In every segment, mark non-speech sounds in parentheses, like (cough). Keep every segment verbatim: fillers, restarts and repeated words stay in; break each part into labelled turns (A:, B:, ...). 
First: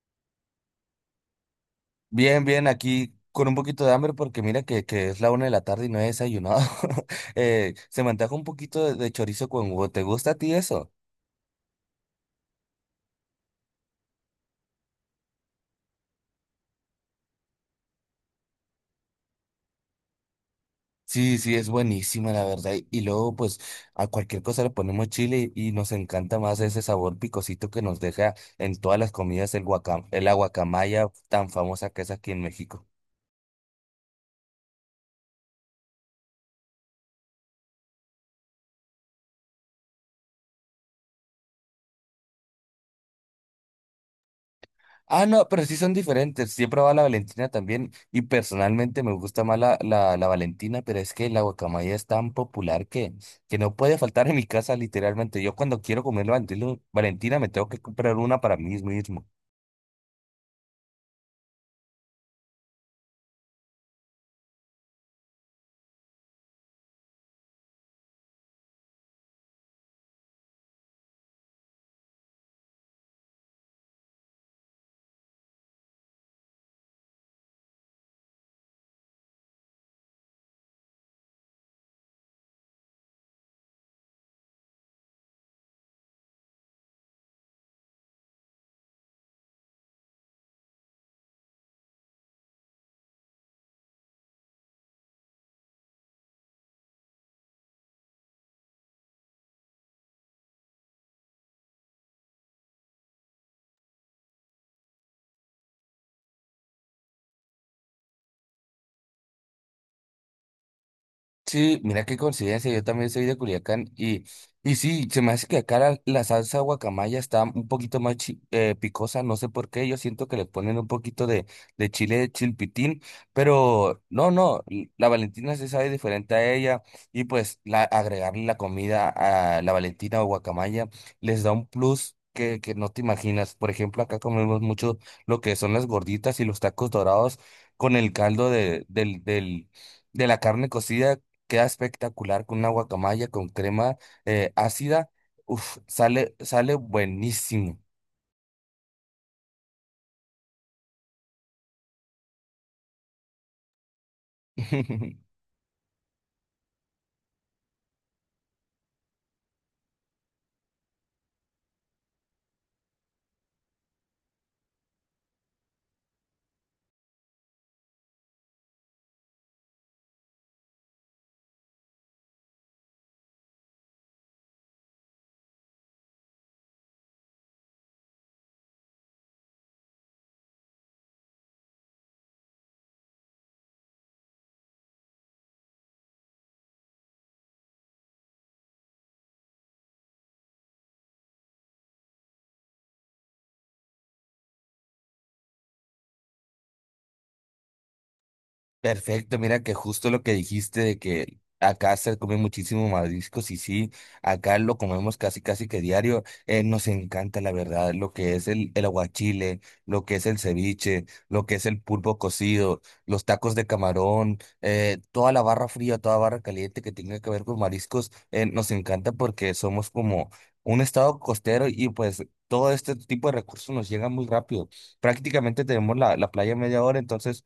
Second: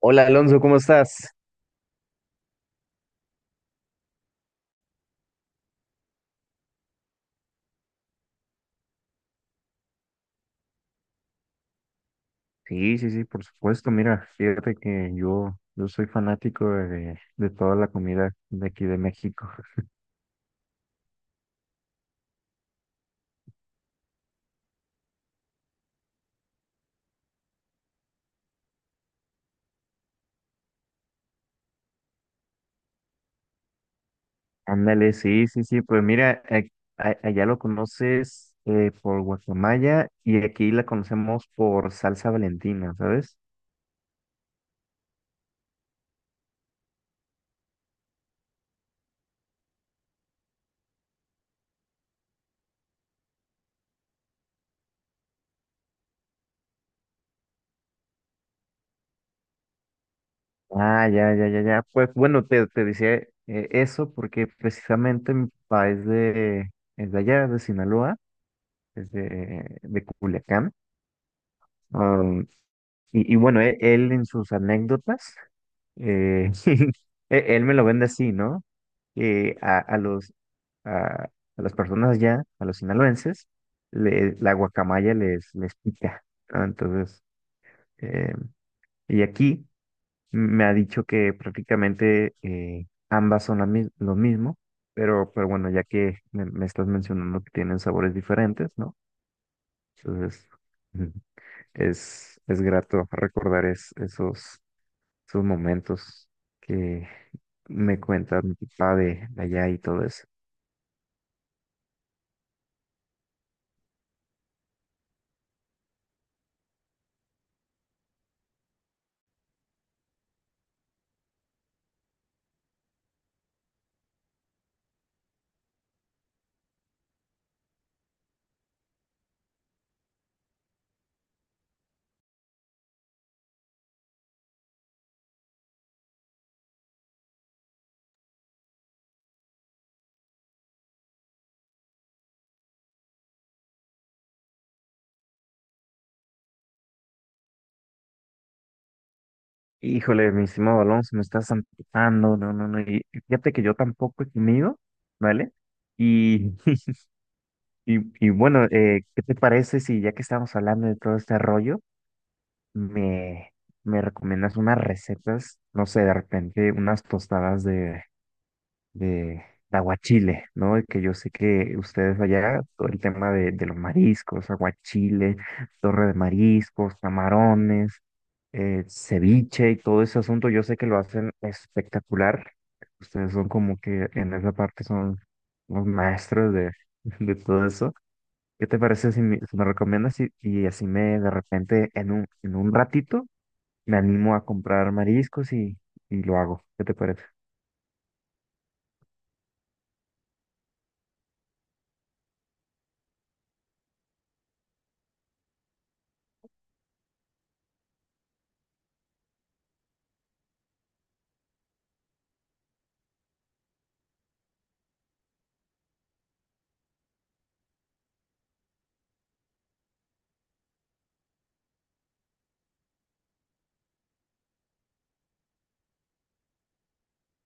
A: Hola Alonso, ¿cómo estás?
B: Bien, bien, aquí con un poquito de hambre porque mira que, que es la una de la tarde y no he desayunado. (laughs) Eh, se me antoja un poquito de, de chorizo con huevo. ¿Te gusta a ti eso?
A: Sí, sí, sí, por supuesto. Mira, fíjate que yo, yo soy fanático de, de toda la comida de aquí de México. (laughs)
B: Sí, sí, es buenísima la verdad. Y, y luego pues a cualquier cosa le ponemos chile y, y nos encanta más ese sabor picosito que nos deja en todas las comidas el guacam, el aguacamaya tan famosa que es aquí en México.
A: Ándale, sí, sí, sí. Pues mira, a- a- allá lo conoces eh, por guacamaya y aquí la conocemos por salsa Valentina, ¿sabes?
B: Ah, no, pero sí son diferentes. Sí he probado la Valentina también y personalmente me gusta más la, la, la Valentina, pero es que la guacamaya es tan popular que, que no puede faltar en mi casa literalmente. Yo cuando quiero comer la Valentino- Valentina me tengo que comprar una para mí mismo.
A: Ah, ya, ya, ya, ya. Pues bueno, te, te decía eh, eso porque precisamente mi papá es de, es de allá, de Sinaloa, es de, de Culiacán. Y, y bueno, e- él, en sus anécdotas, eh, (laughs) e- él me lo vende así, ¿no? Que a, a los, a, a las personas allá, a los sinaloenses, le- la guacamaya les, les pica, ¿no? Entonces, eh, y aquí me ha dicho que prácticamente eh, ambas son la mis- lo mismo, pero, pero bueno, ya que me, me estás mencionando que tienen sabores diferentes, ¿no? Entonces, (laughs) mm, es, es grato recordar es- esos sus momentos que me cuenta mi papá de, de allá y todo eso.
B: Sí, mira qué coincidencia, yo también soy de Culiacán y, y sí, se me hace que acá la, la salsa guacamaya está un poquito más chi- eh, picosa, no sé por qué, yo siento que le ponen un poquito de, de chile de chilpitín, pero no, no, l- la Valentina se sabe diferente a ella y pues la, agregarle la comida a la Valentina o guacamaya les da un plus. Que, que no te imaginas. Por ejemplo, acá comemos mucho lo que son las gorditas y los tacos dorados con el caldo de, del, del, de la carne cocida. Queda espectacular con una guacamaya con crema eh, ácida. Uf, sale, sale buenísimo.
A: Híjole, mi estimado Alonso, me estás amputando, no, no, no, y y fíjate que yo tampoco he comido,
B: (laughs)
A: ¿vale? Y, (laughs) y, y bueno, eh, ¿qué te parece si ya que estamos hablando de todo este rollo, me, me recomiendas unas recetas, no sé, de repente unas tostadas de, de, de aguachile, ¿no? Y que yo sé que ustedes allá, todo el tema de, de los mariscos, aguachile, torre de mariscos, camarones, eh, ceviche y todo ese asunto, yo sé que lo hacen espectacular. Ustedes son como que en esa parte son los maestros de, (laughs) de todo eso. ¿Qué te parece si me, si me recomiendas y, y así me de repente en un, en un ratito me animo a comprar mariscos y, y lo hago? ¿Qué te parece?
B: Perfecto, mira que justo lo que dijiste de que acá se come muchísimo mariscos y sí, acá lo comemos casi casi que diario, eh, nos encanta la verdad, lo que es el, el aguachile, lo que es el ceviche, lo que es el pulpo cocido, los tacos de camarón, eh, toda la barra fría, toda barra caliente que tenga que ver con mariscos, eh, nos encanta porque somos como un estado costero y pues todo este tipo de recursos nos llegan muy rápido. Prácticamente tenemos la, la playa a media hora, entonces...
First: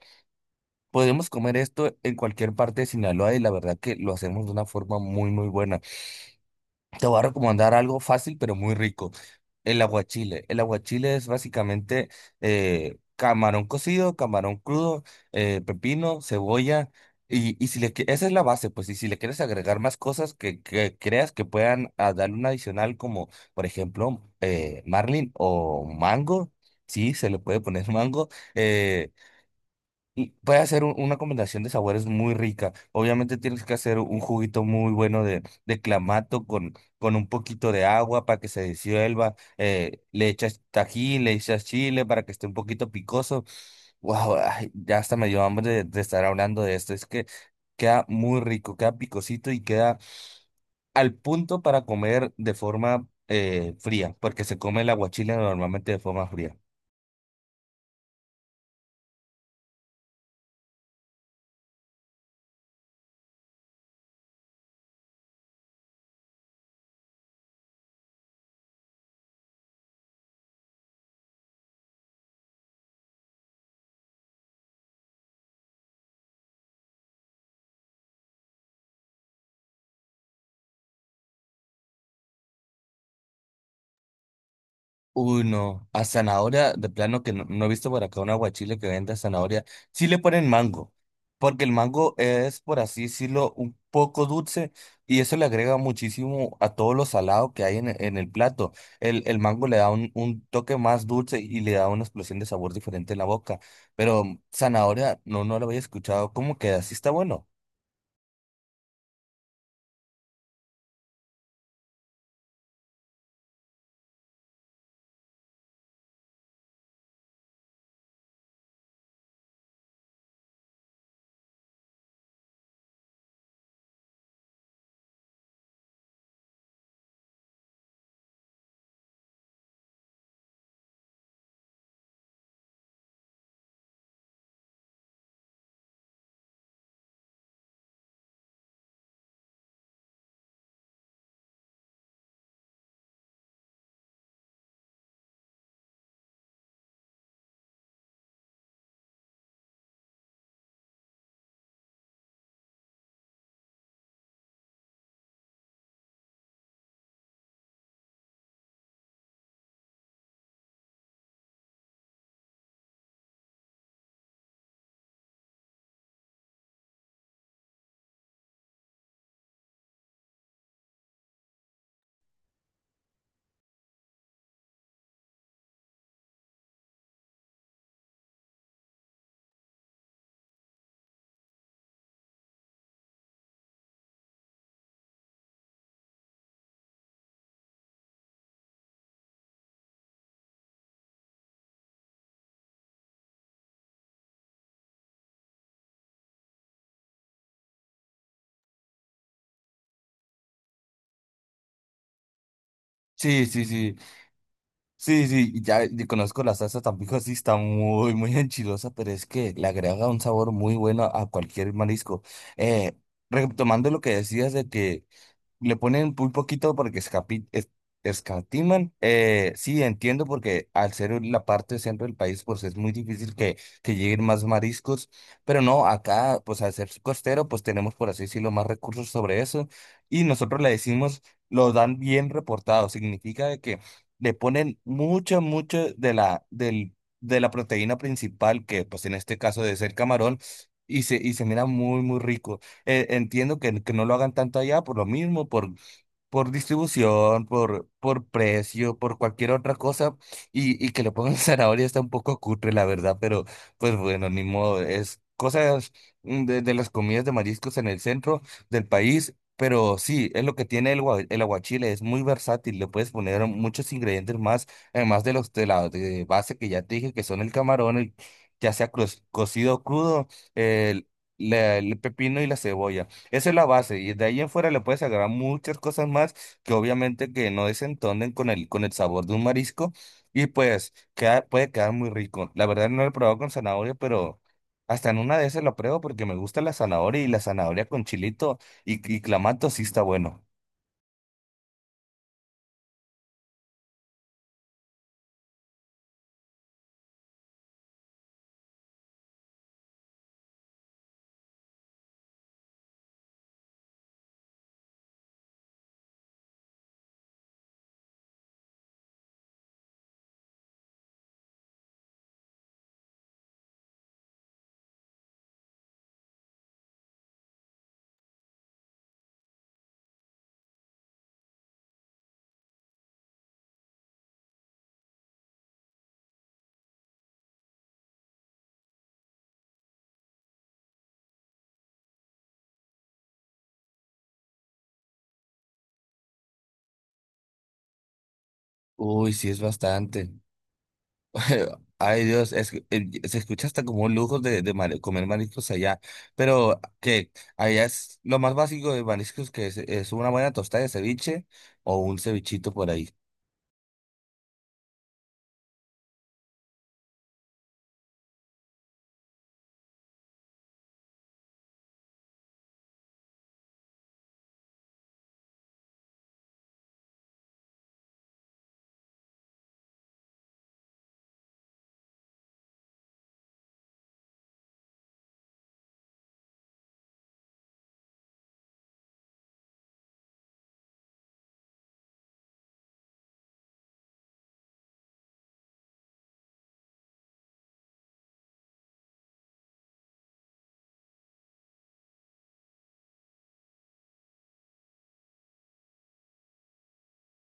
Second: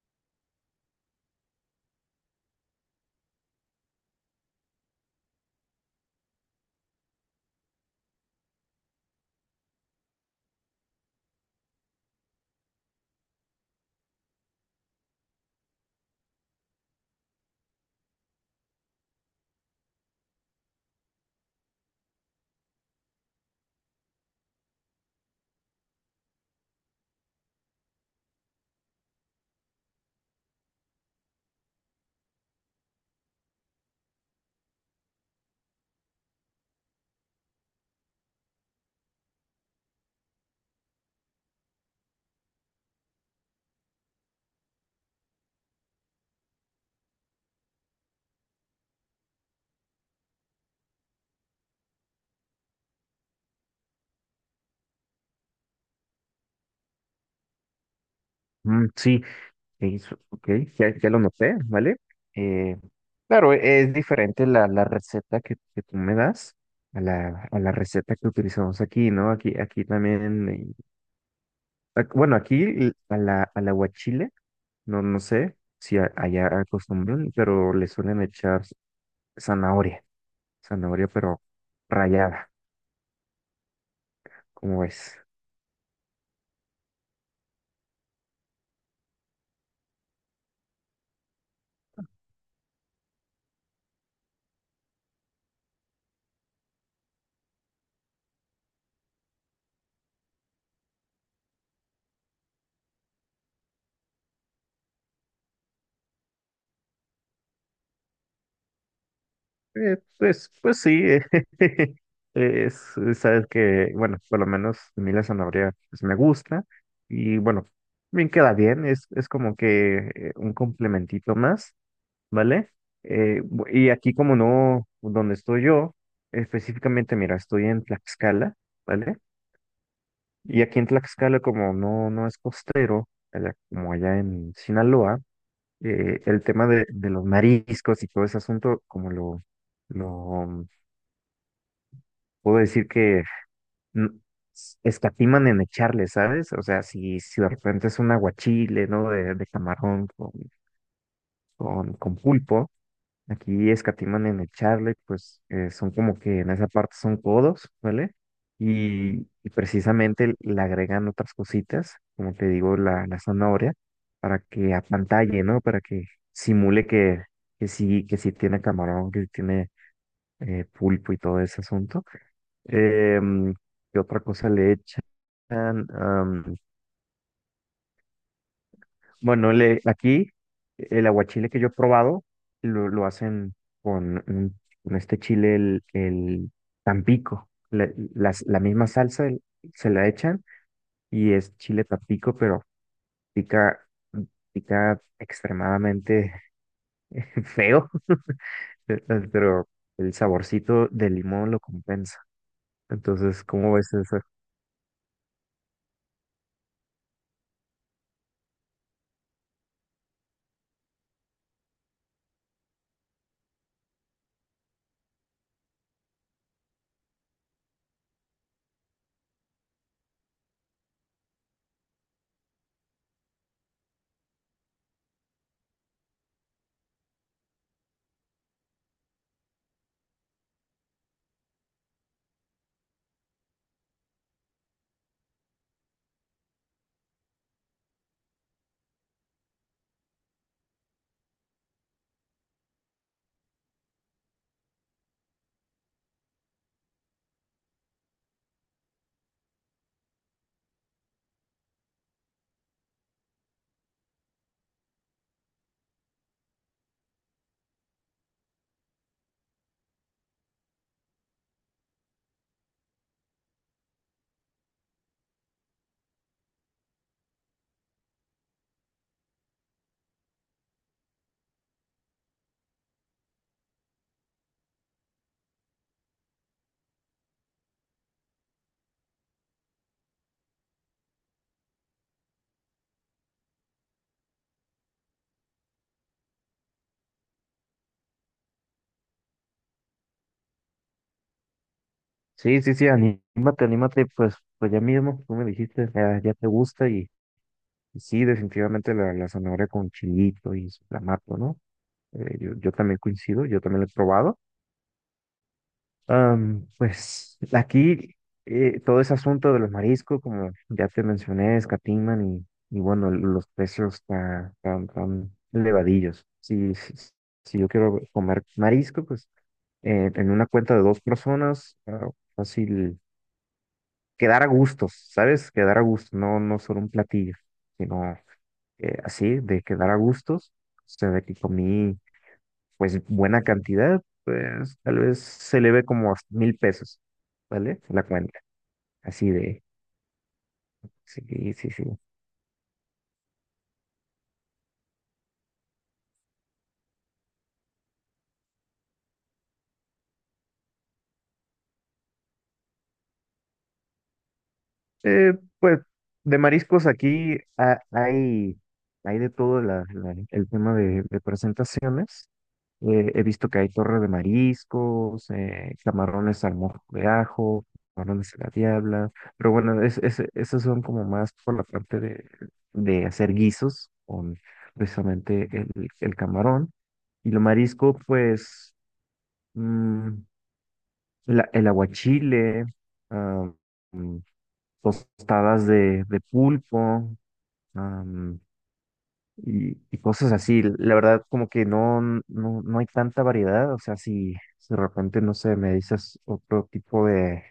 B: podemos comer esto en cualquier parte de Sinaloa y la verdad que lo hacemos de una forma muy, muy buena. Te voy a recomendar algo fácil pero muy rico. El aguachile. El aguachile es básicamente eh, camarón cocido, camarón crudo, eh, pepino, cebolla. Y, y si le, qui- esa es la base, pues, y si le quieres agregar más cosas que, que creas que puedan ah, darle un adicional, como por ejemplo eh, marlin o mango, sí, se le puede poner (laughs) mango. eh, y puede hacer un- una combinación de sabores muy rica. Obviamente tienes que hacer un juguito muy bueno de, de clamato con, con un poquito de agua para que se disuelva. eh, le echas tajín, le echas chile para que esté un poquito picoso. Wow, ay, ya hasta me dio hambre de, de estar hablando de esto. Es que queda muy rico, queda picosito y queda al punto para comer de forma eh, fría, porque se come el aguachile normalmente de forma fría.
A: Mm, sí, Ok, su- ok, ya, ya lo noté, ¿vale? Eh, claro, e- es diferente la, la receta que, que tú me das a la, a la receta que utilizamos aquí, ¿no? Aquí, aquí también, eh, ac- bueno, aquí l- a la, a la guachile, no, no sé si a- allá acostumbran, pero le suelen echar zanahoria, zanahoria pero rallada, ¿cómo es?
B: Uy, no. A zanahoria, de plano que no, no he visto por acá un aguachile que venda zanahoria. Sí le ponen mango, porque el mango es, por así decirlo, un poco dulce y eso le agrega muchísimo a todo lo salado que hay en, en el plato. El, el mango le da un, un toque más dulce y le da una explosión de sabor diferente en la boca. Pero zanahoria, no, no lo había escuchado. ¿Cómo queda? ¿Sí está bueno?
A: Eh, pues, pues sí, (laughs) es, sabes que, bueno, por lo menos a mí la zanahoria pues, me gusta y bueno, bien queda bien, es, es como que eh, un complementito más, ¿vale? Eh, bu- y aquí como no, donde estoy yo, específicamente, mira, estoy en Tlaxcala, ¿vale? Y aquí en Tlaxcala como no, no es costero, allá- como allá en Sinaloa, eh, el tema de, de los mariscos y todo ese asunto como lo... lo puedo decir que n- escatiman en echarle, ¿sabes? O sea, si, si de repente es un aguachile, ¿no? De, de camarón con, con, con pulpo, aquí escatiman en echarle, pues eh, son como que en esa parte son codos, ¿vale? Y, y precisamente le agregan otras cositas, como te digo, la, la zanahoria, para que apantalle, ¿no? Para que simule que, que sí, que sí tiene camarón, que sí tiene eh, pulpo y todo ese asunto. Em, ¿qué otra cosa le echan? Am, bueno, le, aquí el aguachile que yo he probado lo, lo hacen con, un- con este chile, el, el Tampico. La, las- la misma salsa el- se la echan y es chile Tampico, pero pica, pica extremadamente (laughs) feo, (laughs) pero el saborcito de limón lo compensa. Entonces,
B: Sí, sí,
A: ¿cómo ves
B: sí.
A: eso?
B: Sí, sí, y ya y conozco la salsa Tampico, sí está muy, muy enchilosa, pero es que le agrega un sabor muy bueno a cualquier marisco. Eh, Retomando lo que decías de que le ponen muy poquito porque escapi- es- escatiman. Eh, sí, entiendo porque al ser la parte centro del país, pues es muy difícil que, que lleguen más mariscos. Pero no, acá, pues al ser costero, pues tenemos, por así decirlo, más recursos sobre eso. Y nosotros le decimos, lo dan bien reportado. Significa de que le ponen mucho, mucho de la, del, de la proteína principal, que pues en este caso debe ser camarón, y se, y se mira muy, muy rico. Eh, entiendo que, que no lo hagan tanto allá por lo mismo, por, por distribución, por, por precio, por cualquier otra cosa, y, y que le pongan (laughs) zanahoria está un poco cutre, la verdad, pero pues bueno, ni modo, es cosas mm, de, de las comidas de mariscos en el centro del país, pero sí, es lo que tiene el, gua- el aguachile, es muy versátil, le puedes poner muchos ingredientes más, además de los de la de base que ya te dije, que son el camarón, el, ya sea cro- cocido o crudo, el, la- el pepino y la cebolla. Esa es la base y de ahí en fuera le puedes agregar muchas cosas más que obviamente que no desentonen con el, con el sabor de un marisco y pues queda, puede quedar muy rico. La verdad no lo he probado con zanahoria, pero hasta en una de esas lo pruebo porque me gusta la zanahoria y la zanahoria con chilito y, y clamato sí está bueno.
A: Sí, sí, sí, anímate, anímate, pues, pues ya mismo, tú me dijiste, ya, ya te gusta y, y sí, definitivamente la, la zanahoria con chilito y su clamato, ¿no? Eh, yo, yo también coincido, yo también lo he probado. Am, pues aquí eh, todo ese asunto de los mariscos, como ya te mencioné, escatiman y, y bueno, los precios tan, tan, tan elevadillos. Si, si, si yo quiero comer marisco, pues eh, en una cuenta de dos personas, ah, fácil. Quedar a gustos, ¿sabes? Quedar a gustos, no, no solo un platillo, sino eh, así, de quedar a gustos, o sea, de que comí pues buena cantidad, pues tal vez se le ve como a mil pesos, ¿vale? La cuenta, así
B: Uy, sí es
A: de,
B: bastante.
A: sí, sí, sí.
B: (laughs) Ay Dios, es, eh, se escucha hasta como un lujo de, de mare- comer mariscos allá, pero que allá es lo más básico de mariscos que es, es una buena tostada de ceviche o un cevichito por ahí.
A: Eh, pues de mariscos aquí ah, hay, hay de todo la- la- el tema de, de presentaciones. Eh, he visto que hay torre de mariscos, eh, camarones al mojo de ajo, camarones a la diabla, pero bueno, es, es- esos son como más por la parte de, de hacer guisos con precisamente el, el camarón. Y lo marisco, pues, mm, la- el aguachile, ah, mm, tostadas de, de pulpo, y, y cosas así. La verdad, como que no, no, no hay tanta variedad. O sea, si, si de repente, no sé, me dices otro tipo de,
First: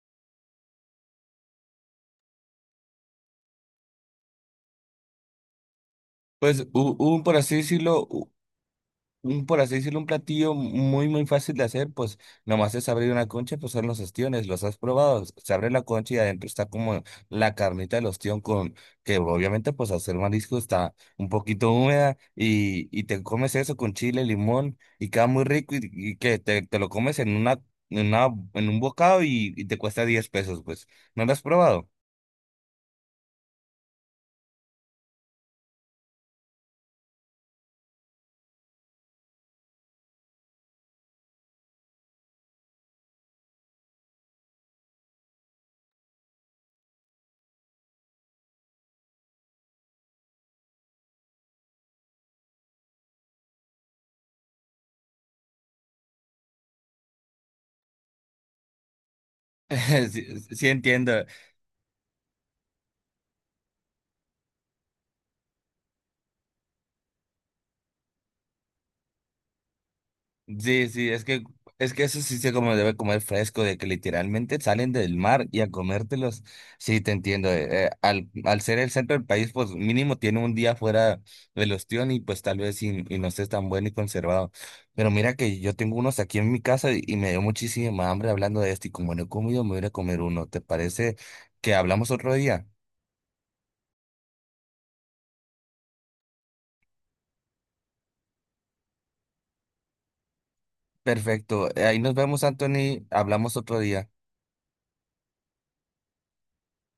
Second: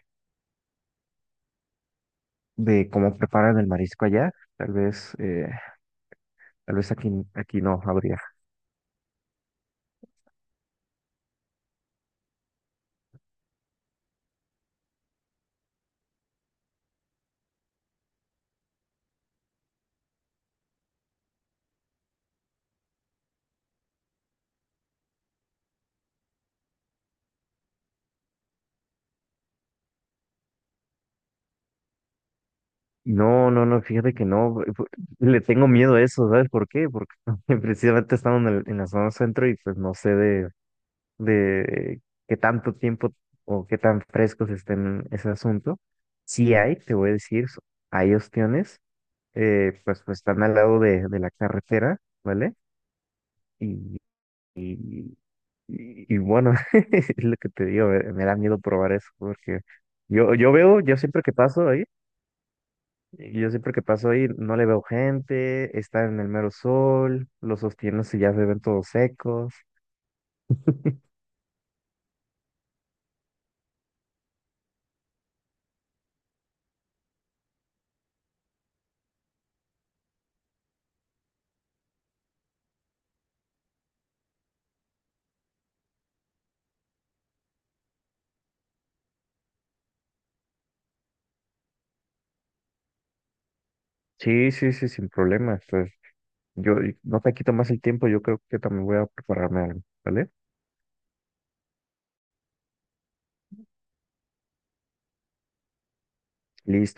A: de cómo preparan el marisco allá, tal vez, eh,
B: Pues
A: tal vez
B: hu-
A: aquí,
B: un, por así
A: aquí no
B: decirlo,
A: habría.
B: un, por así decirlo, un platillo muy, muy fácil de hacer, pues nomás es abrir una concha, pues son los ostiones, los has probado, se abre la concha y adentro está como la carnita del ostión con, que obviamente pues hacer marisco está un poquito húmeda y, y te comes eso con chile, limón y queda muy rico y, y que te, te lo comes en una, en una, en un bocado y, y te cuesta diez pesos, pues, ¿no lo has probado?
A: No, no, no, fíjate que no, eh, pu- le tengo miedo a eso, ¿sabes por qué? Porque (laughs) precisamente estamos en, el- en la zona centro y pues no sé de, de qué tanto tiempo o qué tan frescos estén ese asunto. Sí hay, te voy a decir, so- hay opciones, eh, pues, pues están al lado de, de la carretera, ¿vale? Y, y, y bueno, (laughs) es lo que te digo, me, me da miedo probar eso, porque
B: (laughs) Sí,
A: yo, yo
B: sí
A: veo, yo siempre
B: entiendo.
A: que paso ahí, y yo siempre que paso ahí no le veo gente, está en el mero sol, los sostienes y ya se ven todos secos.
B: Sí, sí, es que, es que eso sí se como debe comer fresco, de que literalmente salen del mar y a comértelos. Sí, te entiendo. eh, eh, al, al ser el centro del país, pues mínimo tiene un día fuera del ostión y pues tal vez y, y no esté tan bueno y conservado. Pero mira que yo tengo unos aquí en mi casa y, y me dio muchísima hambre hablando de esto y como no he comido, me voy a ir a comer uno. ¿Te parece que hablamos otro día?
A: Sí, sí, sí, sin problema. Pues yo y no te quito más el tiempo, yo creo que también voy a prepararme algo, ¿vale?
B: Perfecto. eh, Ahí nos vemos, Anthony. Hablamos otro día.
A: Listo.